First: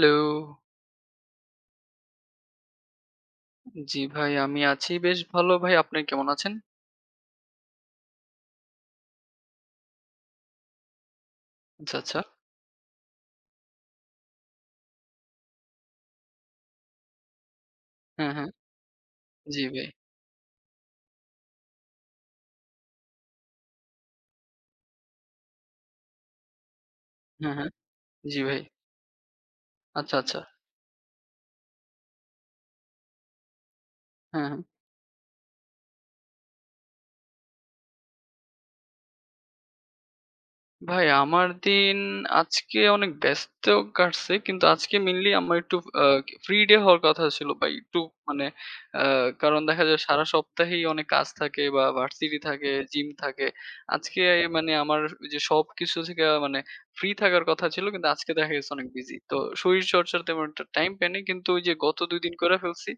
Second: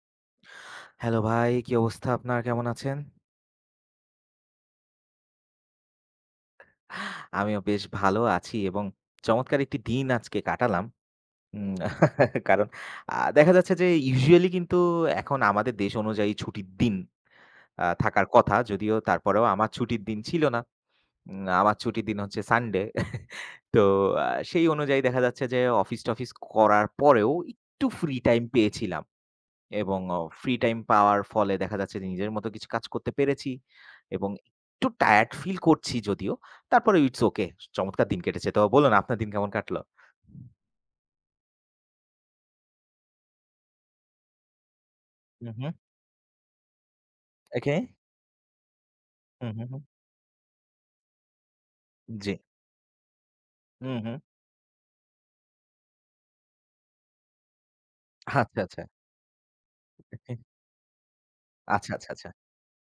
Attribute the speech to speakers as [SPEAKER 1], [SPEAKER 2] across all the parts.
[SPEAKER 1] Hello.
[SPEAKER 2] Hello ভাই, কি অবস্থা আপনার? কেমন আছেন?
[SPEAKER 1] জি ভাই, আমি আছি বেশ ভালো ভাই। আপনি কেমন আছেন?
[SPEAKER 2] আমিও বেশ ভালো আছি এবং চমৎকার একটি দিন আজকে কাটালাম। উম
[SPEAKER 1] আচ্ছা, আচ্ছা।
[SPEAKER 2] কারণ দেখা যাচ্ছে যে ইউজুয়ালি কিন্তু এখন আমাদের দেশ অনুযায়ী ছুটির দিন থাকার
[SPEAKER 1] হ্যাঁ, হ্যাঁ।
[SPEAKER 2] কথা। যদিও তারপরেও
[SPEAKER 1] জি
[SPEAKER 2] আমার
[SPEAKER 1] ভাই।
[SPEAKER 2] ছুটির দিন ছিল না। আমার ছুটির দিন হচ্ছে সানডে। তো সেই অনুযায়ী দেখা যাচ্ছে যে অফিস-টফিস করার পরেও
[SPEAKER 1] হ্যাঁ, হ্যাঁ।
[SPEAKER 2] একটু ফ্রি
[SPEAKER 1] জি
[SPEAKER 2] টাইম
[SPEAKER 1] ভাই।
[SPEAKER 2] পেয়েছিলাম। এবং
[SPEAKER 1] আচ্ছা, আচ্ছা।
[SPEAKER 2] ফ্রি টাইম পাওয়ার ফলে দেখা যাচ্ছে যে নিজের মতো কিছু কাজ করতে পেরেছি এবং
[SPEAKER 1] হ্যাঁ, হ্যাঁ।
[SPEAKER 2] একটু টায়ার্ড ফিল করছি যদিও। তারপরে ইটস ওকে। চমৎকার দিন কেটেছে। তো বলুন আপনার দিন কেমন কাটলো?
[SPEAKER 1] ভাই আমার দিন আজকে অনেক ব্যস্ত কাটছে। কিন্তু আজকে মেইনলি
[SPEAKER 2] হুম,
[SPEAKER 1] আমার
[SPEAKER 2] হুম।
[SPEAKER 1] একটু আ ফ্রি ডে হওয়ার কথা ছিল ভাই।
[SPEAKER 2] ওকে।
[SPEAKER 1] একটু মানে আ
[SPEAKER 2] হুম,
[SPEAKER 1] কারণ
[SPEAKER 2] হুম, হুম।
[SPEAKER 1] দেখা যায় সারা সপ্তাহেই অনেক কাজ থাকে বা
[SPEAKER 2] জি।
[SPEAKER 1] ভার্সিটি থাকে, জিম থাকে।
[SPEAKER 2] হুম, হুম।
[SPEAKER 1] আজকে মানে আমার ওই যে সবকিছু থেকে মানে ফ্রি থাকার কথা ছিল। কিন্তু আজকে দেখা
[SPEAKER 2] আচ্ছা,
[SPEAKER 1] গেছে
[SPEAKER 2] আচ্ছা।
[SPEAKER 1] অনেক বিজি। তো শরীরচর্চার তেমন একটা টাইম পাইনি। কিন্তু ওই যে
[SPEAKER 2] আচ্ছা,
[SPEAKER 1] গত
[SPEAKER 2] আচ্ছা,
[SPEAKER 1] ২
[SPEAKER 2] আচ্ছা।
[SPEAKER 1] দিন করে ফেলছি।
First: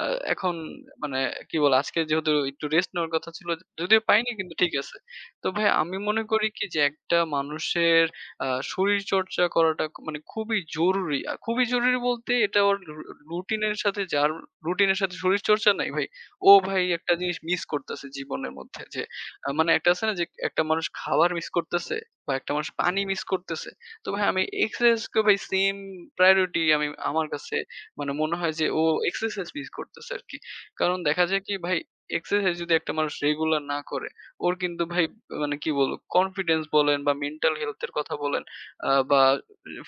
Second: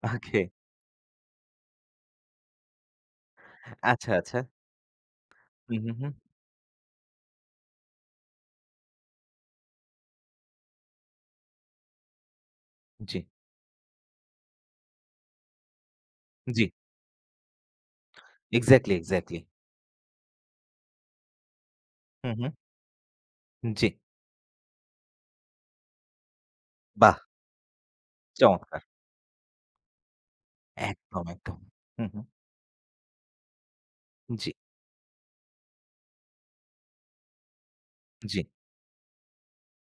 [SPEAKER 1] আ
[SPEAKER 2] ওকে।
[SPEAKER 1] এখন মানে কি বলে আজকে যেহেতু একটু রেস্ট নেওয়ার কথা ছিল। যদিও
[SPEAKER 2] আচ্ছা,
[SPEAKER 1] পাইনি
[SPEAKER 2] আচ্ছা।
[SPEAKER 1] কিন্তু ঠিক আছে। তো ভাই
[SPEAKER 2] হুম, হুম,
[SPEAKER 1] আমি
[SPEAKER 2] হুম।
[SPEAKER 1] মনে করি কি যে একটা মানুষের আ শরীরচর্চা করাটা মানে খুবই জরুরি। খুবই জরুরি বলতে এটা ওর
[SPEAKER 2] জি,
[SPEAKER 1] রুটিনের সাথে রুটিনের সাথে শরীরচর্চা নাই ভাই, ও
[SPEAKER 2] জি।
[SPEAKER 1] ভাই একটা জিনিস মিস করতেছে জীবনের মধ্যে
[SPEAKER 2] এক্সাক্টলি,
[SPEAKER 1] যে
[SPEAKER 2] এক্সাক্টলি।
[SPEAKER 1] মানে একটা আছে না যে একটা মানুষ খাবার মিস করতেছে বা
[SPEAKER 2] হুম, হুম।
[SPEAKER 1] একটা মানুষ পানি মিস করতেছে।
[SPEAKER 2] জি।
[SPEAKER 1] তো ভাই আমি এক্সারসাইজ কে ভাই সেম প্রায়োরিটি আমি
[SPEAKER 2] বাহ!
[SPEAKER 1] আমার কাছে মানে মনে হয় যে ও
[SPEAKER 2] চমৎকার।
[SPEAKER 1] এক্সারসাইজ মিস করতেছে আরকি। কারণ দেখা
[SPEAKER 2] একদম,
[SPEAKER 1] যায় কি
[SPEAKER 2] একদম।
[SPEAKER 1] ভাই
[SPEAKER 2] হুম, হুম।
[SPEAKER 1] এক্সারসাইজ যদি একটা মানুষ রেগুলার না করে,
[SPEAKER 2] জি,
[SPEAKER 1] ওর কিন্তু ভাই মানে কি বলবো? কনফিডেন্স বলেন বা মেন্টাল হেলথ এর কথা
[SPEAKER 2] জি।
[SPEAKER 1] বলেন বা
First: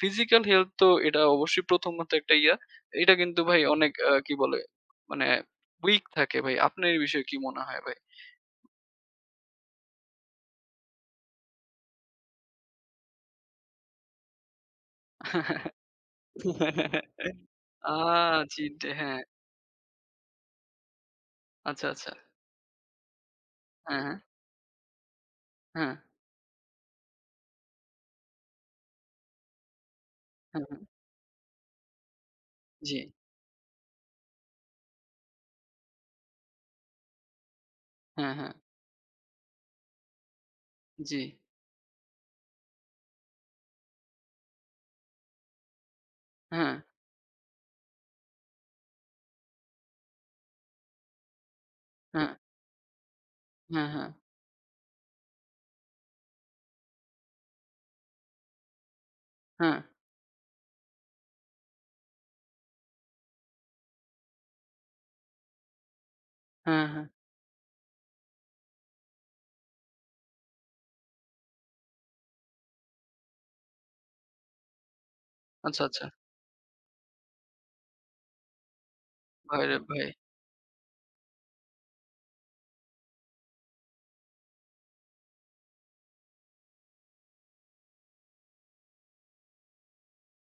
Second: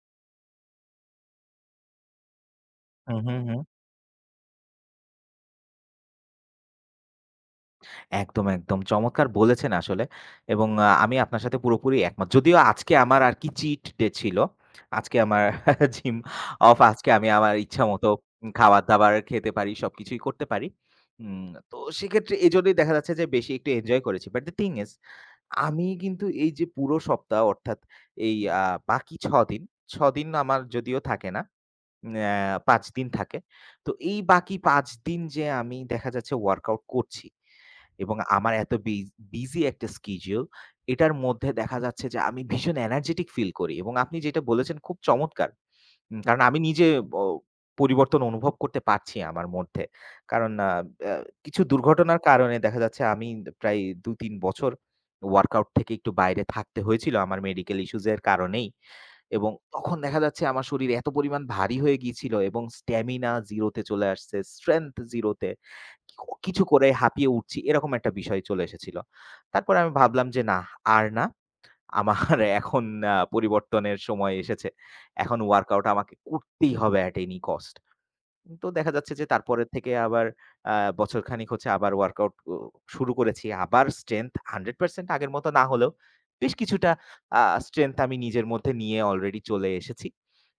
[SPEAKER 1] ফিজিক্যাল হেলথ তো এটা অবশ্যই প্রথমত একটা ইয়া। এটা
[SPEAKER 2] হুম,
[SPEAKER 1] কিন্তু
[SPEAKER 2] হুম,
[SPEAKER 1] ভাই
[SPEAKER 2] হুম।
[SPEAKER 1] অনেক কি বলে? মানে উইক থাকে ভাই। আপনার এই বিষয়ে কি মনে হয় ভাই?
[SPEAKER 2] একদম, একদম। চমৎকার বলেছেন আসলে। এবং আমি আপনার সাথে পুরোপুরি একমত। যদিও আজকে আমার আর কি চিট ডে ছিল। আজকে আমার জিম অফ। আজকে আমি আমার
[SPEAKER 1] আ
[SPEAKER 2] ইচ্ছামত
[SPEAKER 1] জি, ডে
[SPEAKER 2] খাবার-দাবার
[SPEAKER 1] হ্যাঁ।
[SPEAKER 2] খেতে পারি, সবকিছুই করতে পারি। তো
[SPEAKER 1] আচ্ছা, আচ্ছা।
[SPEAKER 2] সেক্ষেত্রে এজন্যই দেখা যাচ্ছে যে বেশি একটু
[SPEAKER 1] হ্যাঁ,
[SPEAKER 2] এনজয়
[SPEAKER 1] হ্যাঁ,
[SPEAKER 2] করেছি। বাট the thing is আমি
[SPEAKER 1] হ্যাঁ,
[SPEAKER 2] কিন্তু এই যে পুরো সপ্তাহ অর্থাৎ এই বাকি ৬ দিন আমার
[SPEAKER 1] হ্যাঁ, হ্যাঁ,
[SPEAKER 2] যদিও থাকে না। ৫
[SPEAKER 1] জি।
[SPEAKER 2] দিন থাকে। তো এই বাকি ৫ দিন যে আমি দেখা যাচ্ছে ওয়ার্কআউট করছি এবং
[SPEAKER 1] হ্যাঁ, হ্যাঁ,
[SPEAKER 2] আমার এত বি বিজি একটা স্কেডিউল এটার
[SPEAKER 1] জি।
[SPEAKER 2] মধ্যে দেখা যাচ্ছে যে আমি ভীষণ এনার্জেটিক ফিল করি এবং আপনি যেটা বলেছেন খুব চমৎকার। কারণ আমি
[SPEAKER 1] হ্যাঁ,
[SPEAKER 2] নিজে ব পরিবর্তন অনুভব করতে পারছি আমার মধ্যে। কারণ আ অ্যা কিছু দুর্ঘটনার
[SPEAKER 1] হ্যাঁ,
[SPEAKER 2] কারণে দেখা যাচ্ছে আমি প্রায়
[SPEAKER 1] হ্যাঁ, হ্যাঁ,
[SPEAKER 2] ২-৩ বছর ওয়ার্কআউট থেকে একটু বাইরে থাকতে হয়েছিল আমার মেডিকেল ইস্যুজ এর কারণেই। এবং
[SPEAKER 1] হ্যাঁ,
[SPEAKER 2] তখন দেখা যাচ্ছে আমার শরীর এত পরিমাণ ভারী হয়ে গিয়েছিল এবং স্ট্যামিনা 0 তে চলে আসছে, স্ট্রেংথ 0 তে। কিছু
[SPEAKER 1] হ্যাঁ,
[SPEAKER 2] করে
[SPEAKER 1] হ্যাঁ।
[SPEAKER 2] হাঁপিয়ে উঠছি এরকম একটা বিষয় চলে এসেছিল। তারপরে আমি ভাবলাম যে না, আর না। আমার এখন পরিবর্তনের সময় এসেছে। এখন
[SPEAKER 1] আচ্ছা,
[SPEAKER 2] ওয়ার্কআউট
[SPEAKER 1] আচ্ছা।
[SPEAKER 2] আমাকে করতেই হবে at any cost. তো দেখা যাচ্ছে যে তারপরের
[SPEAKER 1] ভাইরে
[SPEAKER 2] থেকে
[SPEAKER 1] ভাই।
[SPEAKER 2] আবার আ বছরখানেক হচ্ছে আবার ওয়ার্কআউট ও শুরু করেছি। আবার স্ট্রেংথ 100% আগের মতো না হলেও বেশ কিছুটা আ স্ট্রেংথ আমি নিজের মধ্যে নিয়ে অলরেডি চলে এসেছি।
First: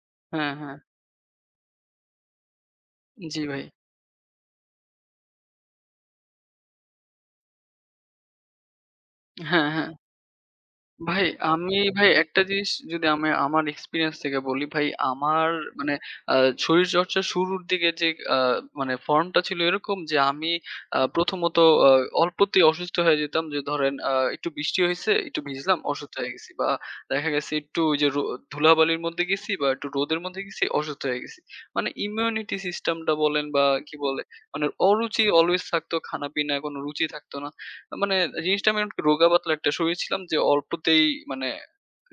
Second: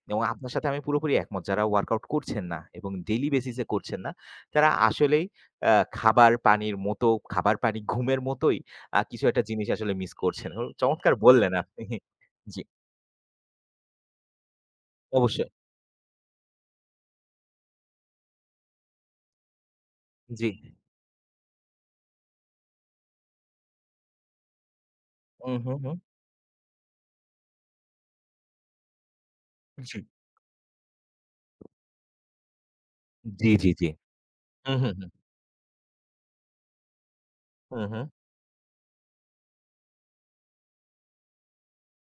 [SPEAKER 2] এবং
[SPEAKER 1] হ্যাঁ,
[SPEAKER 2] আপনার সাথে
[SPEAKER 1] হ্যাঁ।
[SPEAKER 2] আমি পুরোপুরি একমত। যারা ওয়ার্কআউট করছেন না এবং ডেইলি
[SPEAKER 1] জি
[SPEAKER 2] বেসিস
[SPEAKER 1] ভাই।
[SPEAKER 2] এ করছেন না, তারা আসলেই আ খাবার পানির মতো, খাবার পানি ঘুমের মতোই কিছু একটা
[SPEAKER 1] হ্যাঁ,
[SPEAKER 2] জিনিস
[SPEAKER 1] হ্যাঁ।
[SPEAKER 2] আসলে মিস করছেন। ও চমৎকার
[SPEAKER 1] ভাই
[SPEAKER 2] বললেন
[SPEAKER 1] আমি
[SPEAKER 2] আপনি।
[SPEAKER 1] ভাই একটা
[SPEAKER 2] জি,
[SPEAKER 1] জিনিস যদি আমি আমার এক্সপেরিয়েন্স থেকে বলি ভাই আমার
[SPEAKER 2] অবশ্যই।
[SPEAKER 1] মানে আ শরীরচর্চার শুরুর দিকে যে আ মানে ফর্মটা ছিল এরকম যে
[SPEAKER 2] জি।
[SPEAKER 1] আমি প্রথমত আ অল্পতেই অসুস্থ হয়ে যেতাম যে ধরেন একটু বৃষ্টি হইছে, একটু
[SPEAKER 2] হুম, হুম,
[SPEAKER 1] ভিজলাম
[SPEAKER 2] হুম।
[SPEAKER 1] অসুস্থ হয়ে গেছি। বা দেখা গেছে একটু ওই যে ধুলাবালির মধ্যে গেছি বা একটু
[SPEAKER 2] জি।
[SPEAKER 1] রোদের মধ্যে গেছি অসুস্থ হয়ে গেছি। মানে ইমিউনিটি সিস্টেমটা বলেন
[SPEAKER 2] জি,
[SPEAKER 1] বা
[SPEAKER 2] জি, জি।
[SPEAKER 1] কি বলে মানে
[SPEAKER 2] হুম, হুম, হুম।
[SPEAKER 1] অরুচি অলওয়েজ থাকতো, খানাপিনায় কোনো রুচি থাকতো না।
[SPEAKER 2] হুম, হুম।
[SPEAKER 1] মানে জিনিসটা আমি একটু রোগা পাতলা একটা শরীর ছিলাম যে অল্পতেই মানে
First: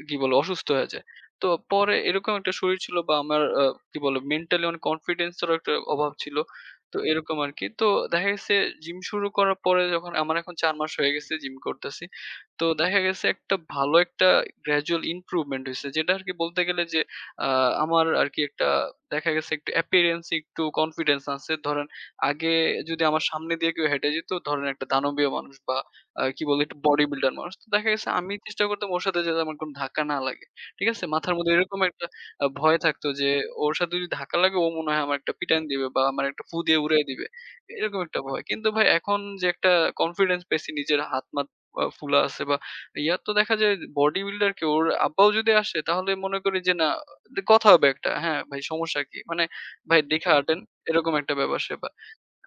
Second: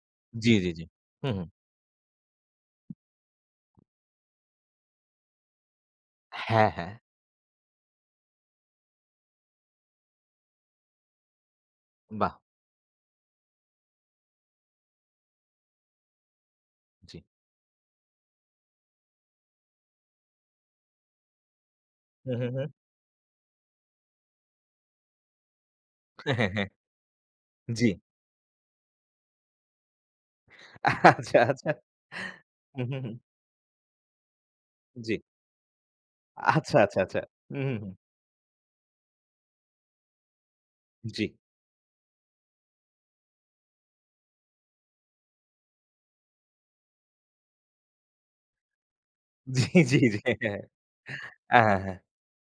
[SPEAKER 1] কি বলে
[SPEAKER 2] জি,
[SPEAKER 1] অসুস্থ
[SPEAKER 2] জি, জি।
[SPEAKER 1] হয়ে যায়।
[SPEAKER 2] হুম, হুম।
[SPEAKER 1] তো পরে এরকম একটা শরীর ছিল বা আমার কি বলে মেন্টালি অনেক কনফিডেন্স এরও একটা অভাব ছিল।
[SPEAKER 2] হ্যাঁ, হ্যাঁ।
[SPEAKER 1] তো এরকম আরকি। তো দেখা গেছে জিম শুরু করার পরে যখন আমার এখন ৪ মাস হয়ে গেছে জিম করতেছি।
[SPEAKER 2] বাহ!
[SPEAKER 1] তো দেখা গেছে একটা ভালো একটা গ্র্যাজুয়াল ইমপ্রুভমেন্ট হইছে। যেটা আরকি বলতে গেলে যে
[SPEAKER 2] জি।
[SPEAKER 1] আ আমার আরকি একটা দেখা গেছে একটু অ্যাপিয়ারেন্স এ একটু কনফিডেন্স আছে। ধরেন
[SPEAKER 2] হুম, হুম,
[SPEAKER 1] আগে
[SPEAKER 2] হুম।
[SPEAKER 1] যদি আমার সামনে দিয়ে কেউ হেঁটে যেত ধরেন একটা দানবীয় মানুষ বা কি
[SPEAKER 2] হ্যাঁ,
[SPEAKER 1] বলে
[SPEAKER 2] হ্যাঁ।
[SPEAKER 1] একটু বডি বিল্ডার মানুষ। তো
[SPEAKER 2] জি।
[SPEAKER 1] দেখা গেছে আমি চেষ্টা করতাম ওর সাথে যাতে আমার কোনো ধাক্কা না লাগে। ঠিক আছে? মাথার
[SPEAKER 2] আচ্ছা,
[SPEAKER 1] মধ্যে
[SPEAKER 2] আচ্ছা।
[SPEAKER 1] এরকম একটা ভয়
[SPEAKER 2] হুম, হুম,
[SPEAKER 1] থাকতো
[SPEAKER 2] হুম।
[SPEAKER 1] যে ওর সাথে যদি ধাক্কা লাগে ও মনে হয়
[SPEAKER 2] জি।
[SPEAKER 1] আমার একটা পিটান দিবে বা আমার একটা ফু
[SPEAKER 2] আচ্ছা,
[SPEAKER 1] দিয়ে
[SPEAKER 2] আচ্ছা,
[SPEAKER 1] উড়ায়
[SPEAKER 2] আচ্ছা।
[SPEAKER 1] দিবে।
[SPEAKER 2] হুম, হুম, হুম।
[SPEAKER 1] এরকম একটা ভয়। কিন্তু ভাই এখন যে একটা কনফিডেন্স পেয়েছি নিজের
[SPEAKER 2] জি।
[SPEAKER 1] হাত-মাত ফুলা আছে বা ইয়া তো দেখা যায় বডি বিল্ডার কে ওর আব্বাও যদি আসে তাহলে মনে করি যে না কথা হবে একটা। হ্যাঁ, ভাই সমস্যা কি? মানে
[SPEAKER 2] জি, জি,
[SPEAKER 1] ভাই
[SPEAKER 2] জি।
[SPEAKER 1] দেখা
[SPEAKER 2] হ্যাঁ,
[SPEAKER 1] হাঁটেন
[SPEAKER 2] হ্যাঁ,
[SPEAKER 1] এরকম একটা
[SPEAKER 2] হ্যাঁ,
[SPEAKER 1] ব্যাপার-স্যাপার।
[SPEAKER 2] হ্যাঁ।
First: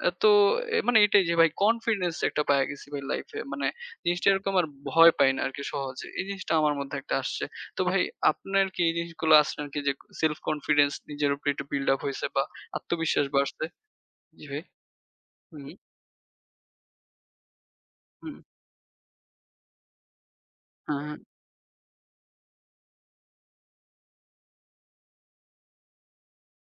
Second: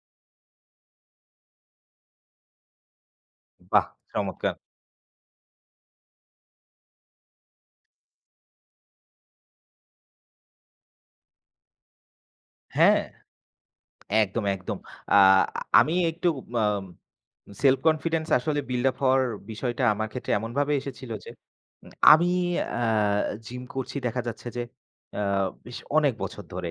[SPEAKER 1] তো মানে এটাই যে ভাই কনফিডেন্স একটা পাইয়া গেছি ভাই লাইফে। মানে
[SPEAKER 2] বাহ!
[SPEAKER 1] জিনিসটা এরকম
[SPEAKER 2] চমৎকার।
[SPEAKER 1] আর ভয় পাই না আরকি সহজে। এই জিনিসটা আমার মধ্যে একটা আসছে। তো ভাই আপনার কি এই জিনিসগুলো আসছে নাকি যে সেলফ কনফিডেন্স নিজের উপরে একটু বিল্ড আপ হইছে বা
[SPEAKER 2] হ্যাঁ,
[SPEAKER 1] আত্মবিশ্বাস বাড়ছে?
[SPEAKER 2] একদম,
[SPEAKER 1] জি ভাই।
[SPEAKER 2] একদম। আ
[SPEAKER 1] হুম,
[SPEAKER 2] আমি একটু আম self confidence
[SPEAKER 1] হুম।
[SPEAKER 2] আসলে build up হওয়ার বিষয়টা আমার ক্ষেত্রে এমনভাবে
[SPEAKER 1] হ্যাঁ,
[SPEAKER 2] এসেছিল
[SPEAKER 1] হ্যাঁ,
[SPEAKER 2] যে, উম, আমি আ জিম করছি দেখা যাচ্ছে যে, আ বেশ অনেক বছর ধরে।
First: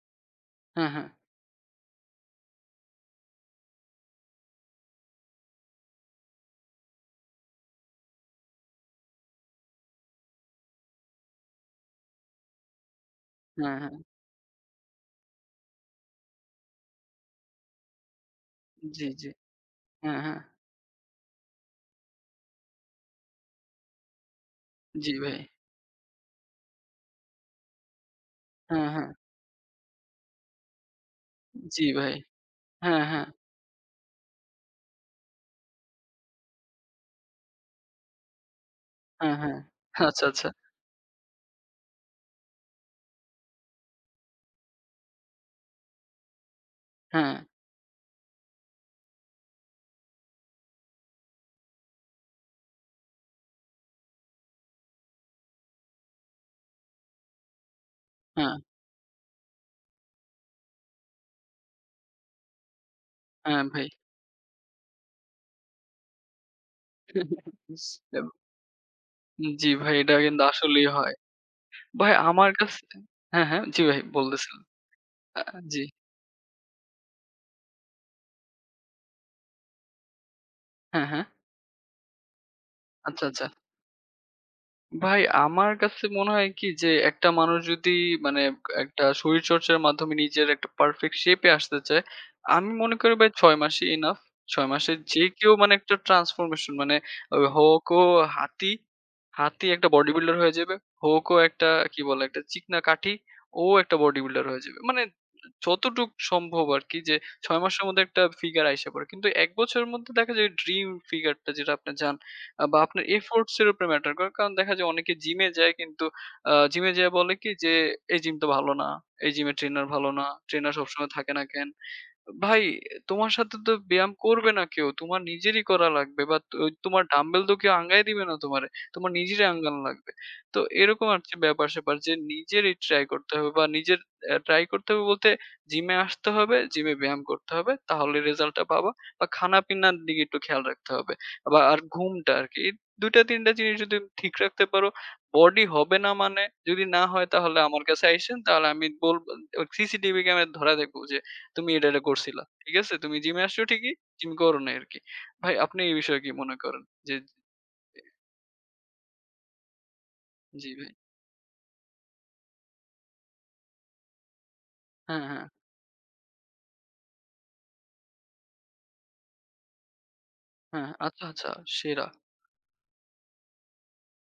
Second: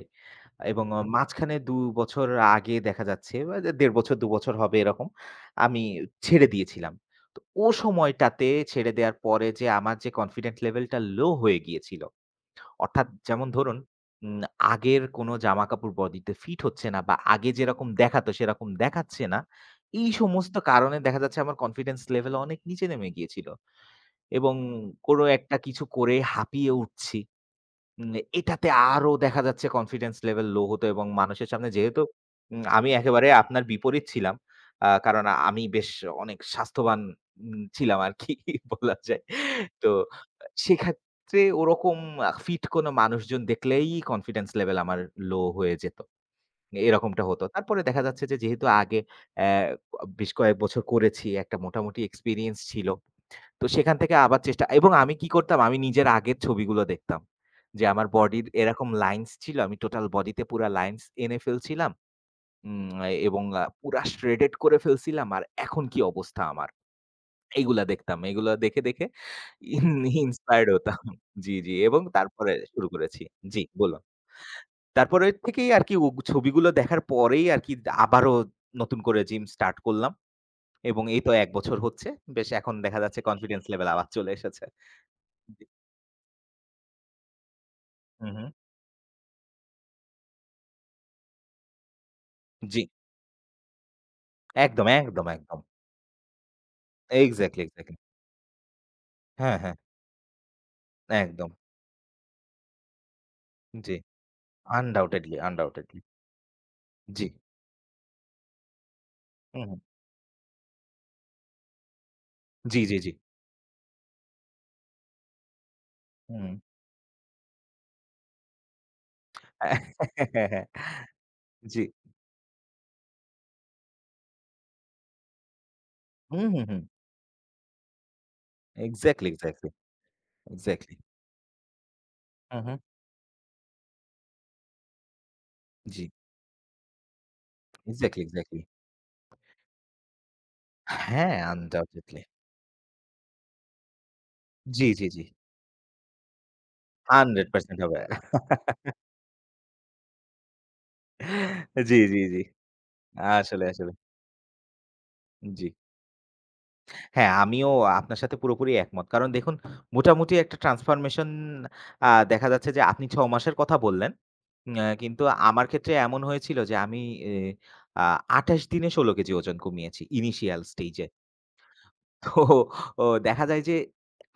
[SPEAKER 2] এবং
[SPEAKER 1] হ্যাঁ, হ্যাঁ,
[SPEAKER 2] মাঝখানে ২ বছর আগে দেখা যাচ্ছে বা ১.৫ বছর ২ বছর হবে এরকম আমি ছেড়ে দিয়েছিলাম। তো ও সময়টাতে ছেড়ে দেওয়ার পরে যে আমার যে কনফিডেন্ট লেভেলটা লো হয়ে গিয়েছিল। অর্থাৎ যেমন
[SPEAKER 1] হ্যাঁ,
[SPEAKER 2] ধরুন
[SPEAKER 1] হ্যাঁ।
[SPEAKER 2] উম আগের কোনো জামাকাপড় বডিতে ফিট হচ্ছে না বা আগে যেরকম দেখাতো সেরকম
[SPEAKER 1] জি,
[SPEAKER 2] দেখাচ্ছে
[SPEAKER 1] জি।
[SPEAKER 2] না। এই
[SPEAKER 1] হ্যাঁ, হ্যাঁ।
[SPEAKER 2] সমস্ত কারণে দেখা যাচ্ছে আমার কনফিডেন্স লেভেল অনেক নিচে নেমে গিয়েছিল এবং
[SPEAKER 1] জি
[SPEAKER 2] কোনো
[SPEAKER 1] ভাই।
[SPEAKER 2] একটা কিছু করে হাঁপিয়ে উঠছি। উম এটাতে
[SPEAKER 1] হ্যাঁ, হ্যাঁ।
[SPEAKER 2] আরো দেখা যাচ্ছে কনফিডেন্স লেভেল লো হতো এবং মানুষের সামনে
[SPEAKER 1] জি
[SPEAKER 2] যেহেতু
[SPEAKER 1] ভাই।
[SPEAKER 2] আমি
[SPEAKER 1] হ্যাঁ, হ্যাঁ,
[SPEAKER 2] একেবারে আপনার বিপরীত ছিলাম। কারণ আমি বেশ অনেক স্বাস্থ্যবান ছিলাম আরকি বলা যায়।
[SPEAKER 1] হ্যাঁ, হ্যাঁ।
[SPEAKER 2] তো
[SPEAKER 1] আচ্ছা, আচ্ছা।
[SPEAKER 2] সেক্ষেত্রে ওরকম ফিট কোনো মানুষজন দেখলেই কনফিডেন্স লেভেল আমার লো হয়ে যেত। এরকমটা
[SPEAKER 1] হ্যাঁ,
[SPEAKER 2] হতো। তারপরে দেখা যাচ্ছে যে যেহেতু আগে অ্যা বেশ কয়েক বছর করেছি, একটা মোটামুটি এক্সপেরিয়েন্স ছিল। তো সেখান থেকে আবার চেষ্টা এবং আমি কি করতাম আমি নিজের আগের ছবিগুলো দেখতাম। যে আমার বডির
[SPEAKER 1] হ্যাঁ,
[SPEAKER 2] এরকম লাইনস ছিল। আমি টোটাল বডিতে পুরা লাইনস এনে ফেলছিলাম। উম এবং
[SPEAKER 1] হ্যাঁ ভাই।
[SPEAKER 2] পুরা শ্রেডেড করে ফেলছিলাম। আর এখন কি অবস্থা আমার? এগুলা দেখতাম। এগুলা দেখে দেখে
[SPEAKER 1] জি
[SPEAKER 2] ইন
[SPEAKER 1] ভাই এটা কিন্তু
[SPEAKER 2] ইন্সপায়ার্ড
[SPEAKER 1] আসলেই
[SPEAKER 2] হতাম।
[SPEAKER 1] হয়।
[SPEAKER 2] জি, জি এবং
[SPEAKER 1] ভাই আমার
[SPEAKER 2] তারপরে
[SPEAKER 1] কাছে
[SPEAKER 2] শুরু করেছি।
[SPEAKER 1] হ্যাঁ,
[SPEAKER 2] জি,
[SPEAKER 1] হ্যাঁ। জি ভাই
[SPEAKER 2] বলুন।
[SPEAKER 1] বলতেছিলাম।
[SPEAKER 2] তারপরে
[SPEAKER 1] আ
[SPEAKER 2] থেকেই
[SPEAKER 1] জি।
[SPEAKER 2] আরকি ও ছবিগুলো দেখার পরেই আরকি আবারও নতুন করে জিম স্টার্ট করলাম এবং
[SPEAKER 1] হ্যাঁ,
[SPEAKER 2] এই
[SPEAKER 1] হ্যাঁ।
[SPEAKER 2] তো ১ বছর হচ্ছে। বেশ এখন দেখা যাচ্ছে
[SPEAKER 1] আচ্ছা, আচ্ছা।
[SPEAKER 2] কনফিডেন্স লেভেল আবার চলে এসেছে।
[SPEAKER 1] ভাই
[SPEAKER 2] জি।
[SPEAKER 1] আমার কাছে মনে হয় কি যে একটা মানুষ যদি
[SPEAKER 2] হু,
[SPEAKER 1] মানে
[SPEAKER 2] হু।
[SPEAKER 1] একটা শরীরচর্চার মাধ্যমে নিজের একটা পারফেক্ট শেপে আসতে চায়, আমি
[SPEAKER 2] জি।
[SPEAKER 1] মনে করি ভাই ৬ মাসই ইনাফ। ৬
[SPEAKER 2] একদম,
[SPEAKER 1] মাসে যে
[SPEAKER 2] একদম,
[SPEAKER 1] কেউ
[SPEAKER 2] একদম।
[SPEAKER 1] মানে একটা ট্রান্সফরমেশন মানে ওই
[SPEAKER 2] এক্সাক্টলি,
[SPEAKER 1] হোক
[SPEAKER 2] এক্সাক্টলি।
[SPEAKER 1] ও হাতি,
[SPEAKER 2] হ্যাঁ,
[SPEAKER 1] হাতি
[SPEAKER 2] হ্যাঁ।
[SPEAKER 1] একটা বডি বিল্ডার হয়ে যাবে। হোক ও
[SPEAKER 2] একদম।
[SPEAKER 1] একটা কি বলে একটা চিকনা কাঠি, ও একটা
[SPEAKER 2] জি।
[SPEAKER 1] বডি বিল্ডার হয়ে যাবে। মানে
[SPEAKER 2] আনডাউটেডলি, আনডাউটেডলি।
[SPEAKER 1] যতটুক সম্ভব আরকি যে
[SPEAKER 2] জি।
[SPEAKER 1] ৬ মাসের মধ্যে একটা ফিগার আইসা পড়ে। কিন্তু ১
[SPEAKER 2] হুম, হুম।
[SPEAKER 1] বছরের মধ্যে দেখা যায় ড্রিম ফিগারটা যেটা আপনার বা
[SPEAKER 2] জি, জি,
[SPEAKER 1] আপনার
[SPEAKER 2] জি।
[SPEAKER 1] এফোর্টস এর উপরে ম্যাটার করে। কারণ দেখা যায় অনেকে জিমে যায় কিন্তু
[SPEAKER 2] হুম।
[SPEAKER 1] জিমে যেয়ে বলে কি যে, "এই জিম তো ভালো না। এই জিমের ট্রেইনার ভালো না। ট্রেইনার সবসময় থাকে না কেন?
[SPEAKER 2] জি।
[SPEAKER 1] ভাই তোমার সাথে তো ব্যায়াম করবে না কেউ। তোমার নিজেরই করা লাগবে বা
[SPEAKER 2] হুম, হুম, হুম।
[SPEAKER 1] তোমার ডাম্বেল তো কেউ আঙ্গায় দিবে না তোমারে। তোমার
[SPEAKER 2] এক্সাক্টলি,
[SPEAKER 1] নিজেরই
[SPEAKER 2] এক্সাক্টলি,
[SPEAKER 1] আঙ্গানো লাগবে। তো
[SPEAKER 2] এক্সাক্টলি।
[SPEAKER 1] এরকম আরকি ব্যাপার-স্যাপার যে
[SPEAKER 2] হুম,
[SPEAKER 1] নিজেরই
[SPEAKER 2] হুম।
[SPEAKER 1] ট্রাই করতে হবে বা নিজের ট্রাই করতে হবে বলতে জিমে
[SPEAKER 2] জি।
[SPEAKER 1] আসতে হবে, জিমে ব্যায়াম করতে হবে। তাহলে
[SPEAKER 2] এক্সাক্টলি, এক্সাক্টলি।
[SPEAKER 1] রেজাল্টটা পাবা। বা খানাপিনার দিকে একটু খেয়াল রাখতে হবে।
[SPEAKER 2] হ্যাঁ,
[SPEAKER 1] বা আর
[SPEAKER 2] আনডাউটেডলি।
[SPEAKER 1] ঘুমটা আরকি। এই ২ টা ৩ টা জিনিস যদি ঠিক রাখতে পারো,
[SPEAKER 2] জি, জি, জি।
[SPEAKER 1] বডি হবে না মানে যদি না হয় তাহলে
[SPEAKER 2] 100%
[SPEAKER 1] আমার
[SPEAKER 2] হবে।
[SPEAKER 1] কাছে আইসেন। তাহলে আমি বলব সিসিটিভি ক্যামেরা ধরায় দেখব যে তুমি এটা,
[SPEAKER 2] জি,
[SPEAKER 1] এটা
[SPEAKER 2] জি, জি।
[SPEAKER 1] করছিলা। ঠিক আছে? তুমি জিমে আসছো
[SPEAKER 2] আসলে, আসলে।
[SPEAKER 1] ঠিকই, জিম করো নাই আরকি। ভাই
[SPEAKER 2] জি।
[SPEAKER 1] আপনি এই বিষয়ে কি মনে করেন? যে
[SPEAKER 2] হ্যাঁ, আমিও আপনার সাথে পুরোপুরি একমত। কারণ দেখুন মোটামুটি একটা
[SPEAKER 1] জি ভাই।
[SPEAKER 2] ট্রান্সফরমেশন দেখা যাচ্ছে যে আপনি ৬ মাসের কথা বললেন। কিন্তু
[SPEAKER 1] হ্যাঁ, হ্যাঁ,
[SPEAKER 2] আমার ক্ষেত্রে এমন হয়েছিল যে আমি এ আ ২৮ দিনে ১৬ কেজি ওজন কমিয়েছি ইনিশিয়াল
[SPEAKER 1] হ্যাঁ।
[SPEAKER 2] স্টেজ এ।
[SPEAKER 1] আচ্ছা, আচ্ছা সেরা।
[SPEAKER 2] তো ও দেখা যায় যে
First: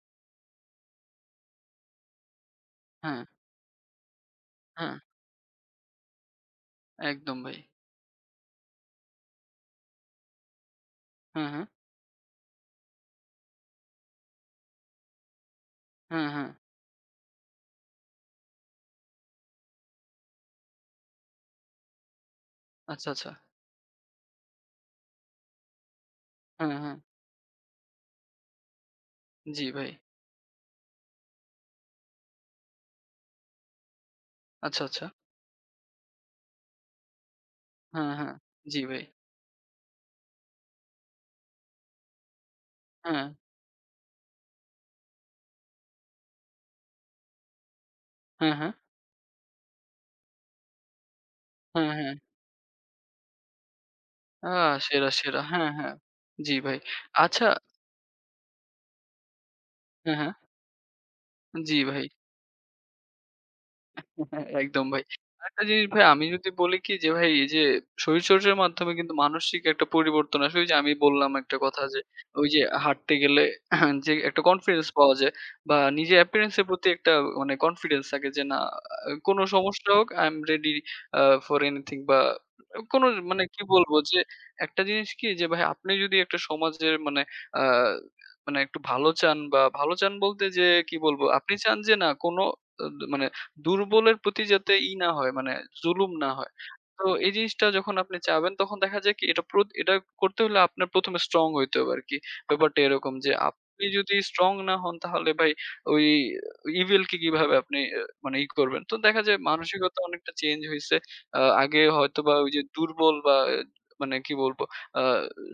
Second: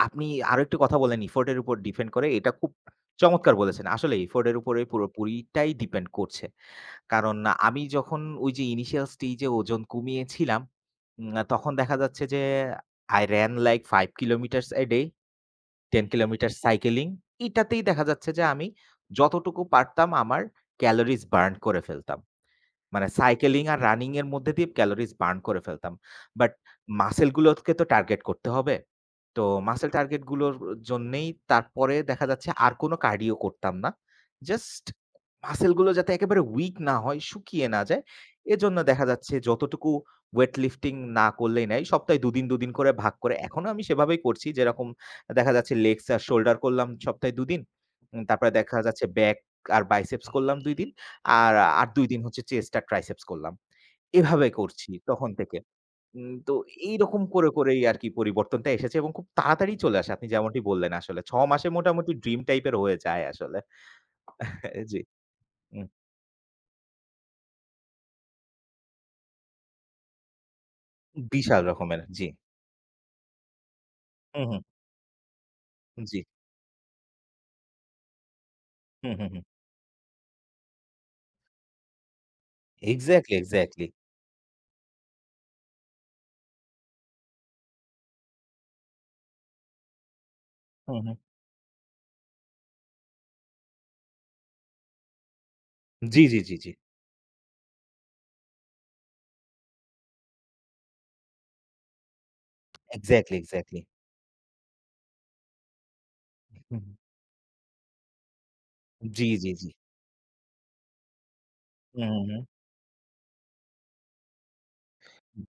[SPEAKER 2] আপনি আরো একটু কথা বললেন effort এর উপর ডিপেন্ড করে। এটা খুব
[SPEAKER 1] হ্যাঁ,
[SPEAKER 2] চমৎকার বলেছেন। আসলে effort এর উপরে
[SPEAKER 1] হ্যাঁ,
[SPEAKER 2] পুরোপুরিটাই ডিপেন্ড করছে।
[SPEAKER 1] একদম
[SPEAKER 2] কারণ
[SPEAKER 1] ভাই।
[SPEAKER 2] আমি যখন ওই যে initial stage এ ওজন কমিয়েছিলাম,
[SPEAKER 1] হ্যাঁ, হ্যাঁ,
[SPEAKER 2] তখন দেখা যাচ্ছে যে I ran like 5 kilometers a day, 10
[SPEAKER 1] হ্যাঁ, হ্যাঁ।
[SPEAKER 2] kilometers cycling. এটাতেই দেখা যাচ্ছে যে আমি যতটুকু পারতাম আমার ক্যালোরিজ বার্ন করে ফেলতাম। মানে
[SPEAKER 1] আচ্ছা, আচ্ছা।
[SPEAKER 2] সাইকেলিং আর রানিং এর মধ্যে দিয়ে ক্যালোরিজ বার্ন করে ফেলতাম। বাট
[SPEAKER 1] হ্যাঁ, হ্যাঁ।
[SPEAKER 2] মাসল গুলোকে তো টার্গেট করতে হবে। তো
[SPEAKER 1] জি ভাই।
[SPEAKER 2] মাসল টার্গেট গুলোর জন্যেই তারপরে দেখা যাচ্ছে আর কোনো কার্ডিও করতাম না।
[SPEAKER 1] আচ্ছা,
[SPEAKER 2] জাস্ট
[SPEAKER 1] আচ্ছা।
[SPEAKER 2] মাসল গুলো যাতে একেবারে উইক না হয়, শুকিয়ে না যায়।
[SPEAKER 1] হ্যাঁ, হ্যাঁ।
[SPEAKER 2] এজন্য
[SPEAKER 1] জি ভাই।
[SPEAKER 2] দেখা যাচ্ছে যতটুকু ওয়েট লিফটিং না করলেই নাই। সপ্তাহে ২ দিন করে ভাগ
[SPEAKER 1] হ্যাঁ,
[SPEAKER 2] করে এখনো আমি সেভাবেই করছি। যেরকম দেখা যাচ্ছে লেগস আর শোল্ডার করলাম সপ্তাহে ২ দিন। তারপরে
[SPEAKER 1] হ্যাঁ, হ্যাঁ,
[SPEAKER 2] দেখা যাচ্ছে ব্যাক আর বাইসেপস করলাম ২ দিন। আর আর
[SPEAKER 1] হ্যাঁ,
[SPEAKER 2] ২
[SPEAKER 1] হ্যাঁ।
[SPEAKER 2] দিন হচ্ছে চেস্ট আর ট্রাইসেপস করলাম। এভাবে
[SPEAKER 1] আ
[SPEAKER 2] করছি
[SPEAKER 1] সেরা,
[SPEAKER 2] তখন
[SPEAKER 1] সেরা।
[SPEAKER 2] থেকে।
[SPEAKER 1] হ্যাঁ, হ্যাঁ।
[SPEAKER 2] তো
[SPEAKER 1] জি ভাই।
[SPEAKER 2] এইরকম
[SPEAKER 1] আচ্ছা
[SPEAKER 2] করেই আরকি পরিবর্তনটা এসেছে এবং খুব তাড়াতাড়ি চলে আসে।
[SPEAKER 1] হ্যাঁ,
[SPEAKER 2] আপনি
[SPEAKER 1] হ্যাঁ।
[SPEAKER 2] যেমনটি বললেন আসলে ৬ মাসে
[SPEAKER 1] জি ভাই।
[SPEAKER 2] মোটামুটি ড্রিম টাইপের হয়ে যায় আসলে।
[SPEAKER 1] হ্যাঁ, একদম
[SPEAKER 2] জি।
[SPEAKER 1] ভাই। আরেকটা
[SPEAKER 2] হুম।
[SPEAKER 1] জিনিস ভাই আমি যদি বলি কি যে ভাই এই যে শরীরচর্চার মাধ্যমে কিন্তু মানসিক একটা পরিবর্তন আসে। ওই যে আমি বললাম একটা
[SPEAKER 2] বিশাল
[SPEAKER 1] কথা যে
[SPEAKER 2] রকমের। জি।
[SPEAKER 1] ওই যে হাঁটতে গেলে যে একটা
[SPEAKER 2] হুম, হুম।
[SPEAKER 1] কনফিডেন্স পাওয়া যায় বা
[SPEAKER 2] জি।
[SPEAKER 1] নিজের appearance এর প্রতি একটা মানে কনফিডেন্স থাকে যে না
[SPEAKER 2] হুম, হুম,
[SPEAKER 1] কোন
[SPEAKER 2] হুম।
[SPEAKER 1] সমস্যা হোক I am ready a for anything বা কোন
[SPEAKER 2] এক্সাক্টলি,
[SPEAKER 1] মানে কি
[SPEAKER 2] এক্সাক্টলি।
[SPEAKER 1] বলবো যে একটা জিনিস কি যে ভাই আপনি যদি একটা সমাজের মানে আ মানে একটু ভালো চান বা ভালো চান বলতে যে কি
[SPEAKER 2] হুম, হুম।
[SPEAKER 1] বলবো আপনি চান যে না কোন অ মানে দুর্বলের প্রতি যাতে না হয় মানে জুলুম
[SPEAKER 2] জি,
[SPEAKER 1] না
[SPEAKER 2] জি,
[SPEAKER 1] হয়।
[SPEAKER 2] জি, জি।
[SPEAKER 1] তো এই জিনিসটা যখন আপনি চাবেন তখন দেখা যায় কি এটা করতে হলে আপনার ১ম এ স্ট্রং হইতে হবে আরকি। ব্যাপারটা এরকম যে
[SPEAKER 2] এক্সাক্টলি, এক্সাক্টলি।
[SPEAKER 1] আপনি যদি স্ট্রং না হন তাহলে ভাই ওই
[SPEAKER 2] হুম, হুম।
[SPEAKER 1] ইভিল কে কিভাবে আপনি মানে ই করবেন। তো দেখা
[SPEAKER 2] জি,
[SPEAKER 1] যায়
[SPEAKER 2] জি, জি।
[SPEAKER 1] মানসিকতা অনেকটা চেঞ্জ হইছে। আগে
[SPEAKER 2] হুম, হুম,
[SPEAKER 1] হয়তোবা
[SPEAKER 2] হুম।
[SPEAKER 1] ওই যে দুর্বল বা আহ, মানে কি বলবো আ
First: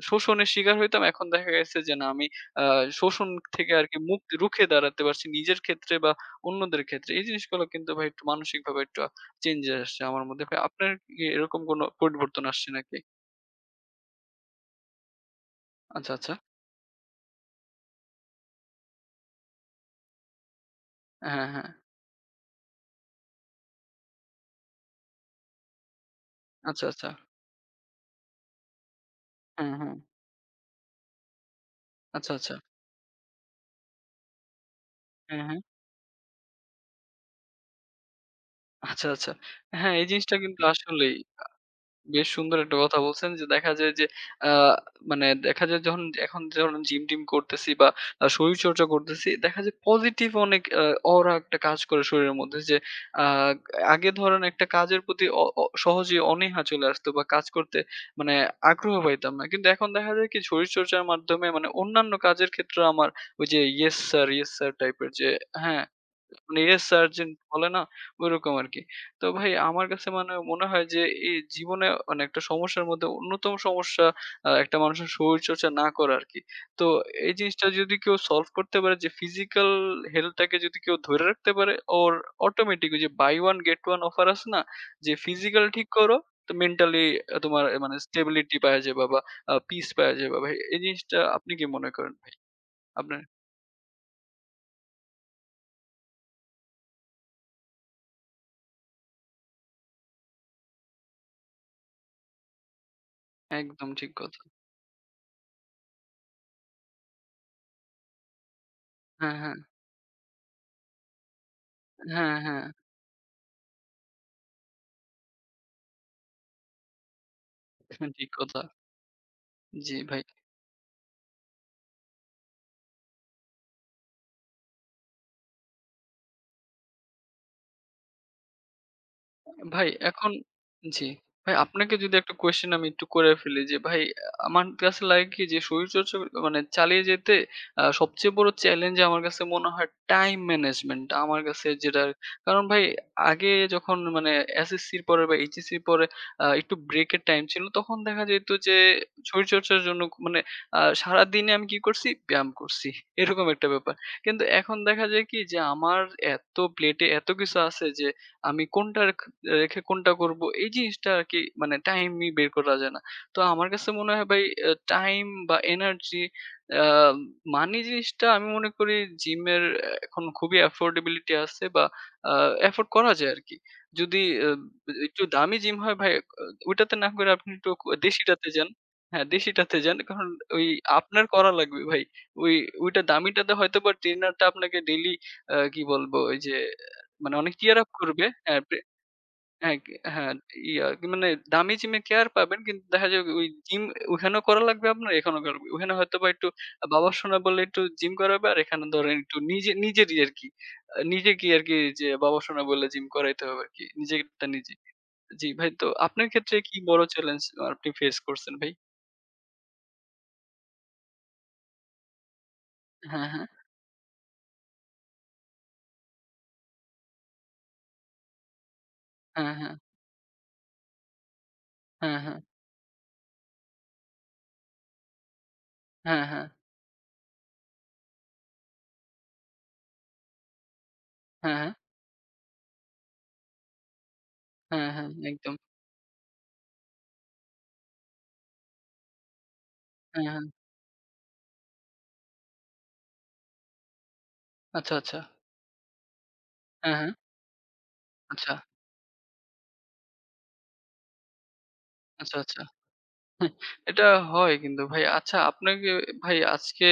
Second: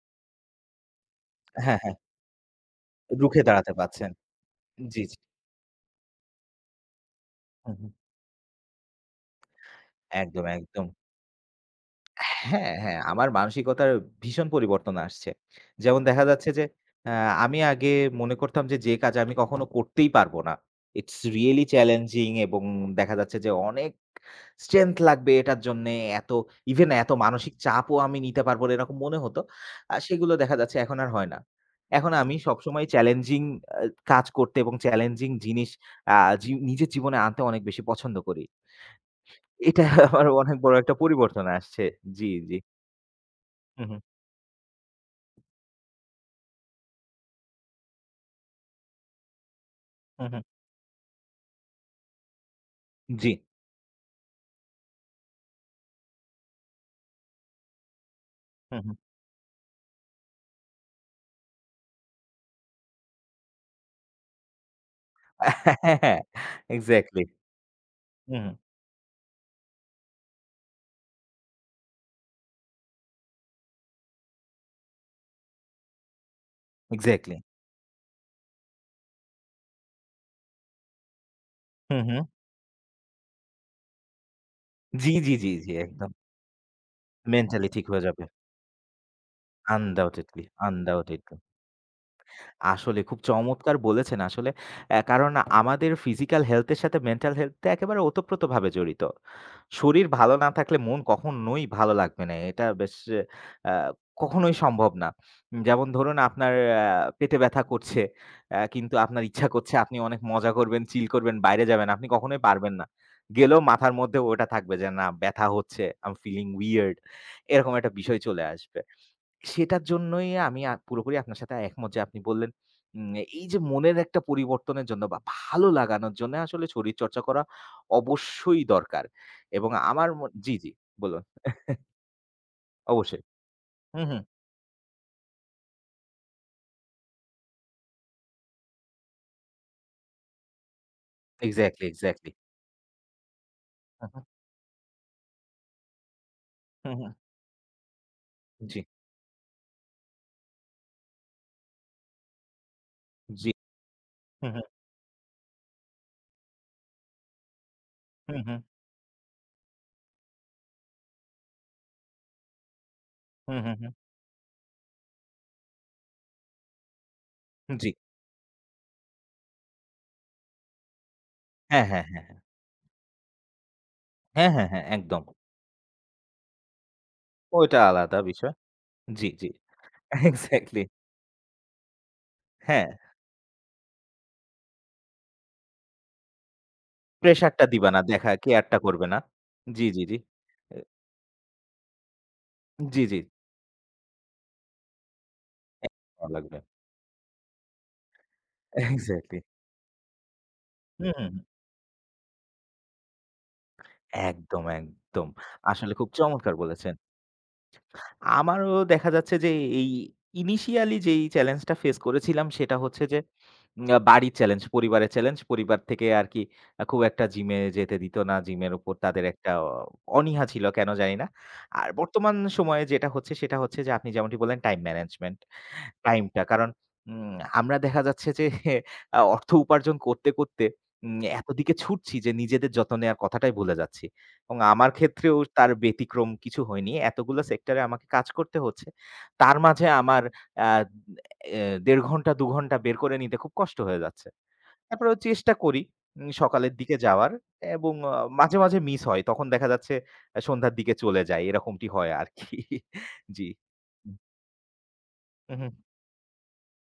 [SPEAKER 1] শোষণের শিকার হইতাম। এখন দেখা গেছে
[SPEAKER 2] হ্যাঁ, হ্যাঁ।
[SPEAKER 1] যে না আমি আ শোষণ
[SPEAKER 2] রুখে
[SPEAKER 1] থেকে
[SPEAKER 2] দাঁড়াতে
[SPEAKER 1] আরকি
[SPEAKER 2] পারছেন।
[SPEAKER 1] মুক্ত রুখে
[SPEAKER 2] জি,
[SPEAKER 1] দাঁড়াতে
[SPEAKER 2] জি।
[SPEAKER 1] পারছি নিজের ক্ষেত্রে বা অন্যদের ক্ষেত্রে এই জিনিসগুলো
[SPEAKER 2] হুম,
[SPEAKER 1] কিন্তু
[SPEAKER 2] হুম।
[SPEAKER 1] ভাই একটু মানসিকভাবে একটু চেঞ্জেস আসছে আমার মধ্যে।
[SPEAKER 2] একদম,
[SPEAKER 1] ভাই
[SPEAKER 2] একদম।
[SPEAKER 1] আপনার কি এরকম কোনো পরিবর্তন আসছে
[SPEAKER 2] হ্যাঁ,
[SPEAKER 1] নাকি?
[SPEAKER 2] হ্যাঁ, আমার মানসিকতার ভীষণ পরিবর্তন আসছে। যেমন
[SPEAKER 1] আচ্ছা,
[SPEAKER 2] দেখা
[SPEAKER 1] আচ্ছা।
[SPEAKER 2] যাচ্ছে যে আ আমি আগে মনে করতাম যে, যে কাজ আমি কখনো করতেই পারবো না। ইটস
[SPEAKER 1] হ্যাঁ,
[SPEAKER 2] রিয়ালি
[SPEAKER 1] হ্যাঁ।
[SPEAKER 2] চ্যালেঞ্জিং এবং দেখা যাচ্ছে যে অনেক স্ট্রেংথ লাগবে এটার জন্যে, এত
[SPEAKER 1] আচ্ছা,
[SPEAKER 2] ইভেন
[SPEAKER 1] আচ্ছা।
[SPEAKER 2] এত মানসিক চাপও আমি নিতে পারবো না এরকম মনে হতো।
[SPEAKER 1] হ্যাঁ, হ্যাঁ।
[SPEAKER 2] সেগুলো দেখা যাচ্ছে এখন আর হয় না। এখন
[SPEAKER 1] আচ্ছা,
[SPEAKER 2] আমি
[SPEAKER 1] আচ্ছা।
[SPEAKER 2] সবসময় চ্যালেঞ্জিং আ কাজ করতে এবং চ্যালেঞ্জিং
[SPEAKER 1] হ্যাঁ, হ্যাঁ।
[SPEAKER 2] জিনিস আ জি নিজের জীবনে আনতে অনেক বেশি পছন্দ করি।
[SPEAKER 1] আচ্ছা, আচ্ছা।
[SPEAKER 2] এটা
[SPEAKER 1] হ্যাঁ, এই
[SPEAKER 2] আমার
[SPEAKER 1] জিনিসটা
[SPEAKER 2] অনেক
[SPEAKER 1] কিন্তু
[SPEAKER 2] বড় একটা
[SPEAKER 1] আসলেই।
[SPEAKER 2] পরিবর্তন আসছে।
[SPEAKER 1] বেশ
[SPEAKER 2] জি, জি।
[SPEAKER 1] সুন্দর একটা কথা বলছেন যে দেখা
[SPEAKER 2] হু,
[SPEAKER 1] যায়
[SPEAKER 2] হু।
[SPEAKER 1] যে আ মানে দেখা যায় যখন এখন যখন জিম-টিম করতেছি বা শরীরচর্চা করতেছি দেখা যায়
[SPEAKER 2] হুম,
[SPEAKER 1] পজিটিভ
[SPEAKER 2] হুম।
[SPEAKER 1] অনেক অরা একটা কাজ করে শরীরের মধ্যে যে আ
[SPEAKER 2] জি।
[SPEAKER 1] আগে ধরেন একটা কাজের প্রতি অ অ সহজেই অনীহা চলে আসতো বা কাজ করতে মানে
[SPEAKER 2] হুম, হুম।
[SPEAKER 1] আগ্রহ পাইতাম না। কিন্তু এখন দেখা যায় কি শরীরচর্চার মাধ্যমে মানে অন্যান্য কাজের ক্ষেত্রে আমার ওই যে "ইয়েস স্যার, ইয়েস স্যার" টাইপের যে হ্যাঁ
[SPEAKER 2] হ্যাঁ, হ্যাঁ। এক্সাক্টলি,
[SPEAKER 1] রিসার্চিং বলে না?
[SPEAKER 2] হুম, এক্স্যাক্টলি
[SPEAKER 1] ঐরকম
[SPEAKER 2] হুম।
[SPEAKER 1] আরকি। তো ভাই আমার কাছে মানে মনে হয় যে এই জীবনে মানে একটা সমস্যার মধ্যে অন্যতম সমস্যা একটা মানুষের শরীরচর্চা না করা আরকি। তো এই
[SPEAKER 2] এক্সাক্টলি।
[SPEAKER 1] জিনিসটা যদি কেউ সলভ করতে পারে যে ফিজিক্যাল হেলথ টাকে যদি কেউ ধরে রাখতে পারে
[SPEAKER 2] হুম,
[SPEAKER 1] ওর
[SPEAKER 2] হুম।
[SPEAKER 1] অটোমেটিক ওই যে buy one get one offer আছে না?
[SPEAKER 2] জি,
[SPEAKER 1] যে
[SPEAKER 2] জি, জি,
[SPEAKER 1] ফিজিক্যাল
[SPEAKER 2] জি,
[SPEAKER 1] ঠিক
[SPEAKER 2] একদম।
[SPEAKER 1] করো তো মেন্টালি তোমার
[SPEAKER 2] মেন্টালি ঠিক
[SPEAKER 1] মানে
[SPEAKER 2] হয়ে যাবে।
[SPEAKER 1] স্টেবিলিটি পাওয়া যাবা বা পিস পাওয়া যাবা
[SPEAKER 2] আনডাউটেডলি,
[SPEAKER 1] ভাই। এই জিনিসটা
[SPEAKER 2] আনডাউটেডলি।
[SPEAKER 1] আপনি কি মনে করেন ভাই?
[SPEAKER 2] আসলে খুব
[SPEAKER 1] আপনার
[SPEAKER 2] চমৎকার বলেছেন আসলে। কারণ আমাদের ফিজিক্যাল হেলথ এর সাথে মেন্টাল হেলথ টা একেবারে ওতপ্রোতভাবে জড়িত। শরীর ভালো না থাকলে মন কখনোই ভালো লাগবে না। এটা বেশ অ্যা
[SPEAKER 1] একদম ঠিক কথা।
[SPEAKER 2] কখনোই সম্ভব না। যেমন ধরুন আপনার পেটে ব্যথা করছে, কিন্তু আপনার
[SPEAKER 1] হ্যাঁ,
[SPEAKER 2] ইচ্ছা
[SPEAKER 1] হ্যাঁ।
[SPEAKER 2] করছে আপনি অনেক মজা করবেন, চিল করবেন, বাইরে যাবেন। আপনি
[SPEAKER 1] হ্যাঁ,
[SPEAKER 2] কখনোই
[SPEAKER 1] হ্যাঁ।
[SPEAKER 2] পারবেন না। গেলেও মাথার মধ্যে ওটা থাকবে যে, "না ব্যথা হচ্ছে, আই এম ফিলিং উইয়ার্ড" এরকম একটা বিষয়
[SPEAKER 1] ঠিক
[SPEAKER 2] চলে
[SPEAKER 1] কথা।
[SPEAKER 2] আসবে। সেটার
[SPEAKER 1] জি ভাই।
[SPEAKER 2] জন্যই আমি পুরোপুরি আপনার সাথে একমত যে আপনি বললেন, উম এই যে মনের একটা পরিবর্তনের জন্য বা ভালো লাগানোর জন্য আসলে শরীরচর্চা করা অবশ্যই দরকার। এবং
[SPEAKER 1] ভাই
[SPEAKER 2] আমার
[SPEAKER 1] এখন
[SPEAKER 2] মন জি, জি
[SPEAKER 1] জি।
[SPEAKER 2] বলুন।
[SPEAKER 1] ভাই আপনাকে যদি একটা কোয়েশ্চেন আমি একটু
[SPEAKER 2] অবশ্যই।
[SPEAKER 1] করে ফেলি যে ভাই
[SPEAKER 2] হুম, হুম।
[SPEAKER 1] আমার কাছে লাগে কি যে শরীরচর্চা মানে চালিয়ে যেতে সবচেয়ে বড় চ্যালেঞ্জ আমার কাছে মনে হয় টাইম ম্যানেজমেন্ট টা আমার কাছে
[SPEAKER 2] এক্সাক্টলি,
[SPEAKER 1] যেটা
[SPEAKER 2] এক্সাক্টলি।
[SPEAKER 1] কারণ ভাই আগে যখন
[SPEAKER 2] হুম, হুম।
[SPEAKER 1] মানে এসএসসির পরে বা এইচএসসির পরে একটু
[SPEAKER 2] হুম, হুম।
[SPEAKER 1] ব্রেকের টাইম ছিল তখন দেখা যেত যে
[SPEAKER 2] জি,
[SPEAKER 1] শরীরচর্চার জন্য মানে সারাদিনে আমি কি করছি? ব্যায়াম করছি। এরকম
[SPEAKER 2] জি।
[SPEAKER 1] একটা ব্যাপার। কিন্তু
[SPEAKER 2] হুম, হুম।
[SPEAKER 1] এখন দেখা যায় কি যে আমার এত প্লেটে এত কিছু আছে যে
[SPEAKER 2] হুম, হুম।
[SPEAKER 1] আমি কোনটা রেখ রেখে কোনটা করবো এই জিনিসটা আরকি মানে টাইমই বের করা যায় না। তো
[SPEAKER 2] হুম,
[SPEAKER 1] আমার
[SPEAKER 2] হুম,
[SPEAKER 1] কাছে
[SPEAKER 2] হুম।
[SPEAKER 1] মনে হয় ভাই টাইম বা এনার্জি আ মানি
[SPEAKER 2] জি।
[SPEAKER 1] জিনিসটা আমি মনে করি জিমের এখন খুবই এফোর্ডেবিলিটি আছে বা
[SPEAKER 2] হ্যাঁ, হ্যাঁ, হ্যাঁ,
[SPEAKER 1] আ
[SPEAKER 2] হ্যাঁ।
[SPEAKER 1] এফোর্ড করা যায় আরকি। যদি আ
[SPEAKER 2] হ্যাঁ, হ্যাঁ, হ্যাঁ।
[SPEAKER 1] একটু
[SPEAKER 2] একদম।
[SPEAKER 1] দামি জিম হয় ভাই আহ, ওইটাতে না করে আপনি একটু
[SPEAKER 2] ওইটা আলাদা
[SPEAKER 1] দেশিটাতে
[SPEAKER 2] বিষয়।
[SPEAKER 1] যান। হ্যাঁ,
[SPEAKER 2] জি, জি।
[SPEAKER 1] দেশিটাতে যান। কারণ ওই
[SPEAKER 2] এক্সাক্টলি।
[SPEAKER 1] আপনার করা লাগবে ভাই। ওই
[SPEAKER 2] হ্যাঁ,
[SPEAKER 1] ওইটা দামিটাতে হয়তোবা ট্রেনারটা আপনাকে ডেইলি কি বলবো ওই যে মানে অনেক
[SPEAKER 2] প্রেশারটা
[SPEAKER 1] cheer up
[SPEAKER 2] দিবা না।
[SPEAKER 1] করবে।
[SPEAKER 2] দেখা
[SPEAKER 1] হ্যাঁ,
[SPEAKER 2] কেয়ারটা করবে না।
[SPEAKER 1] হ্যাঁ,
[SPEAKER 2] জি, জি, জি।
[SPEAKER 1] হ্যাঁ,
[SPEAKER 2] এ
[SPEAKER 1] ইয়া কি মানে দামি জিমে কেয়ার পাবেন। কিন্তু
[SPEAKER 2] জি,
[SPEAKER 1] দেখা
[SPEAKER 2] জি।
[SPEAKER 1] যায় ওই জিম ওখানেও করা লাগবে আপনার, এখানেও করা লাগবে।
[SPEAKER 2] এ
[SPEAKER 1] ওখানে হয়তোবা
[SPEAKER 2] ভালো
[SPEAKER 1] একটু
[SPEAKER 2] লাগবে।
[SPEAKER 1] বাবা শোনা বলে একটু জিম করাবে। আর এখানে ধরেন একটু
[SPEAKER 2] এক্সাক্টলি।
[SPEAKER 1] নিজে নিজেরই আরকি।
[SPEAKER 2] হুম,
[SPEAKER 1] নিজেকেই আরকি যে বাবা শোনা বলে জিম করাইতে হবে আরকি। নিজেরটা
[SPEAKER 2] একদম,
[SPEAKER 1] নিজে।
[SPEAKER 2] একদম।
[SPEAKER 1] জি ভাই, তো
[SPEAKER 2] আসলে খুব
[SPEAKER 1] আপনার
[SPEAKER 2] চমৎকার
[SPEAKER 1] ক্ষেত্রে কি
[SPEAKER 2] বলেছেন।
[SPEAKER 1] বড় চ্যালেঞ্জ আপনি ফেস করছেন
[SPEAKER 2] আমারও
[SPEAKER 1] ভাই?
[SPEAKER 2] দেখা যাচ্ছে যে এই ইনিশিয়ালি যেই চ্যালেঞ্জটা ফেস করেছিলাম সেটা হচ্ছে যে
[SPEAKER 1] হ্যাঁ, হ্যাঁ,
[SPEAKER 2] উম আ বাড়ির চ্যালেঞ্জ, পরিবারের চ্যালেঞ্জ। পরিবার থেকে আরকি খুব একটা জিমে যেতে দিত না। জিমের উপর তাদের একটা
[SPEAKER 1] হ্যাঁ, হ্যাঁ,
[SPEAKER 2] অনীহা ছিল কেন জানি না। আর
[SPEAKER 1] হ্যাঁ,
[SPEAKER 2] বর্তমান
[SPEAKER 1] হ্যাঁ,
[SPEAKER 2] সময়ে যেটা হচ্ছে সেটা হচ্ছে যে আপনি যেমনটি বললেন টাইম ম্যানেজমেন্ট।
[SPEAKER 1] হ্যাঁ,
[SPEAKER 2] টাইমটা
[SPEAKER 1] হ্যাঁ,
[SPEAKER 2] কারণ আমরা দেখা যাচ্ছে যে অর্থ উপার্জন করতে
[SPEAKER 1] হ্যাঁ, হ্যাঁ,
[SPEAKER 2] এতদিকে ছুটছি যে নিজেদের যত্ন নেওয়ার কথাটাই ভুলে যাচ্ছি। এবং
[SPEAKER 1] হ্যাঁ,
[SPEAKER 2] আমার
[SPEAKER 1] হ্যাঁ,
[SPEAKER 2] ক্ষেত্রেও
[SPEAKER 1] একদম।
[SPEAKER 2] তার ব্যতিক্রম কিছু হয়নি। এতগুলো সেক্টরে আমাকে কাজ করতে হচ্ছে। তার মাঝে আমার
[SPEAKER 1] হ্যাঁ, হ্যাঁ।
[SPEAKER 2] আ অ্যা ১.৫ ঘন্টা ২ ঘন্টা বের করে নিতে খুব কষ্ট হয়ে যাচ্ছে।
[SPEAKER 1] আচ্ছা,
[SPEAKER 2] তারপরেও
[SPEAKER 1] আচ্ছা।
[SPEAKER 2] চেষ্টা করি সকালের
[SPEAKER 1] হ্যাঁ,
[SPEAKER 2] দিকে
[SPEAKER 1] হ্যাঁ।
[SPEAKER 2] যাওয়ার এবং
[SPEAKER 1] আচ্ছা,
[SPEAKER 2] মাঝে মাঝে মিস হয়। তখন দেখা যাচ্ছে সন্ধ্যার দিকে চলে যাই। এরকমটি হয়
[SPEAKER 1] আচ্ছা,
[SPEAKER 2] আরকি।
[SPEAKER 1] আচ্ছা।
[SPEAKER 2] জি।
[SPEAKER 1] এটা হয় কিন্তু ভাই। আচ্ছা
[SPEAKER 2] হুম, হুম।
[SPEAKER 1] আপনাকে ভাই আজকে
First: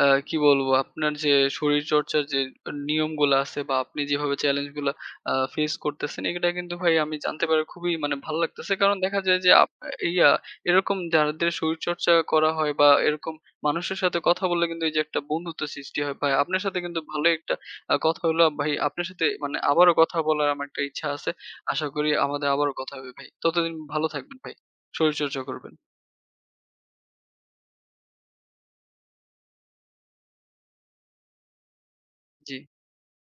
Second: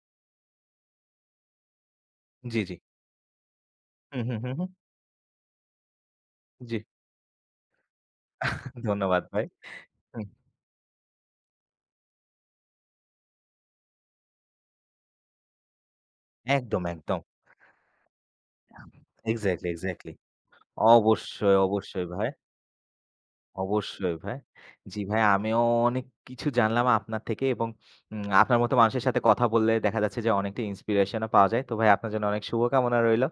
[SPEAKER 1] আ কি বলবো আপনার যে শরীরচর্চার যে
[SPEAKER 2] জি, জি।
[SPEAKER 1] নিয়মগুলা আছে বা আপনি
[SPEAKER 2] হুম,
[SPEAKER 1] যেভাবে
[SPEAKER 2] হুম, হুম,
[SPEAKER 1] চ্যালেঞ্জ
[SPEAKER 2] হুম।
[SPEAKER 1] গুলা ফেস করতেছেন এটা কিন্তু
[SPEAKER 2] জি।
[SPEAKER 1] ভাই আমি জানতে পারে খুবই মানে ভালো লাগতেছে। কারণ দেখা
[SPEAKER 2] ধন্যবাদ
[SPEAKER 1] যায়
[SPEAKER 2] ভাই।
[SPEAKER 1] যে
[SPEAKER 2] হুম।
[SPEAKER 1] ইয়া এরকম যাদের শরীরচর্চা করা হয় বা এরকম মানুষের সাথে কথা বললে কিন্তু এই যে একটা বন্ধুত্ব সৃষ্টি হয় ভাই। আপনার সাথে
[SPEAKER 2] একদম,
[SPEAKER 1] কিন্তু
[SPEAKER 2] একদম।
[SPEAKER 1] ভালো একটা কথা হলো ভাই। আপনার সাথে মানে
[SPEAKER 2] এক্সাক্টলি,
[SPEAKER 1] আবারও
[SPEAKER 2] এক্সাক্টলি।
[SPEAKER 1] কথা বলার আমার একটা ইচ্ছা আছে।
[SPEAKER 2] অবশ্যই,
[SPEAKER 1] আশা
[SPEAKER 2] অবশ্যই
[SPEAKER 1] করি
[SPEAKER 2] ভাই।
[SPEAKER 1] আমাদের আবারও কথা হবে ভাই। ততদিন ভালো
[SPEAKER 2] অবশ্যই
[SPEAKER 1] থাকবেন
[SPEAKER 2] ভাই।
[SPEAKER 1] ভাই।
[SPEAKER 2] জি ভাই,
[SPEAKER 1] শরীরচর্চা
[SPEAKER 2] আমিও
[SPEAKER 1] করবেন।
[SPEAKER 2] অনেক কিছু জানলাম আপনার থেকে এবং আপনার মতো মানুষের সাথে কথা বললে দেখা যাচ্ছে যে অনেকটা ইন্সপিরেশন ও পাওয়া যায়। তো ভাই আপনার জন্য অনেক
[SPEAKER 1] জি।
[SPEAKER 2] শুভকামনা রইলো।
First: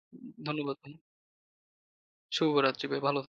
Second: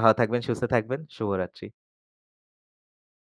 [SPEAKER 2] ভালো থাকবেন, সুস্থ
[SPEAKER 1] ধন্যবাদ ভাই।
[SPEAKER 2] থাকবেন। শুভরাত্রি।
[SPEAKER 1] শুভরাত্রি ভাই। ভালো থাকবেন।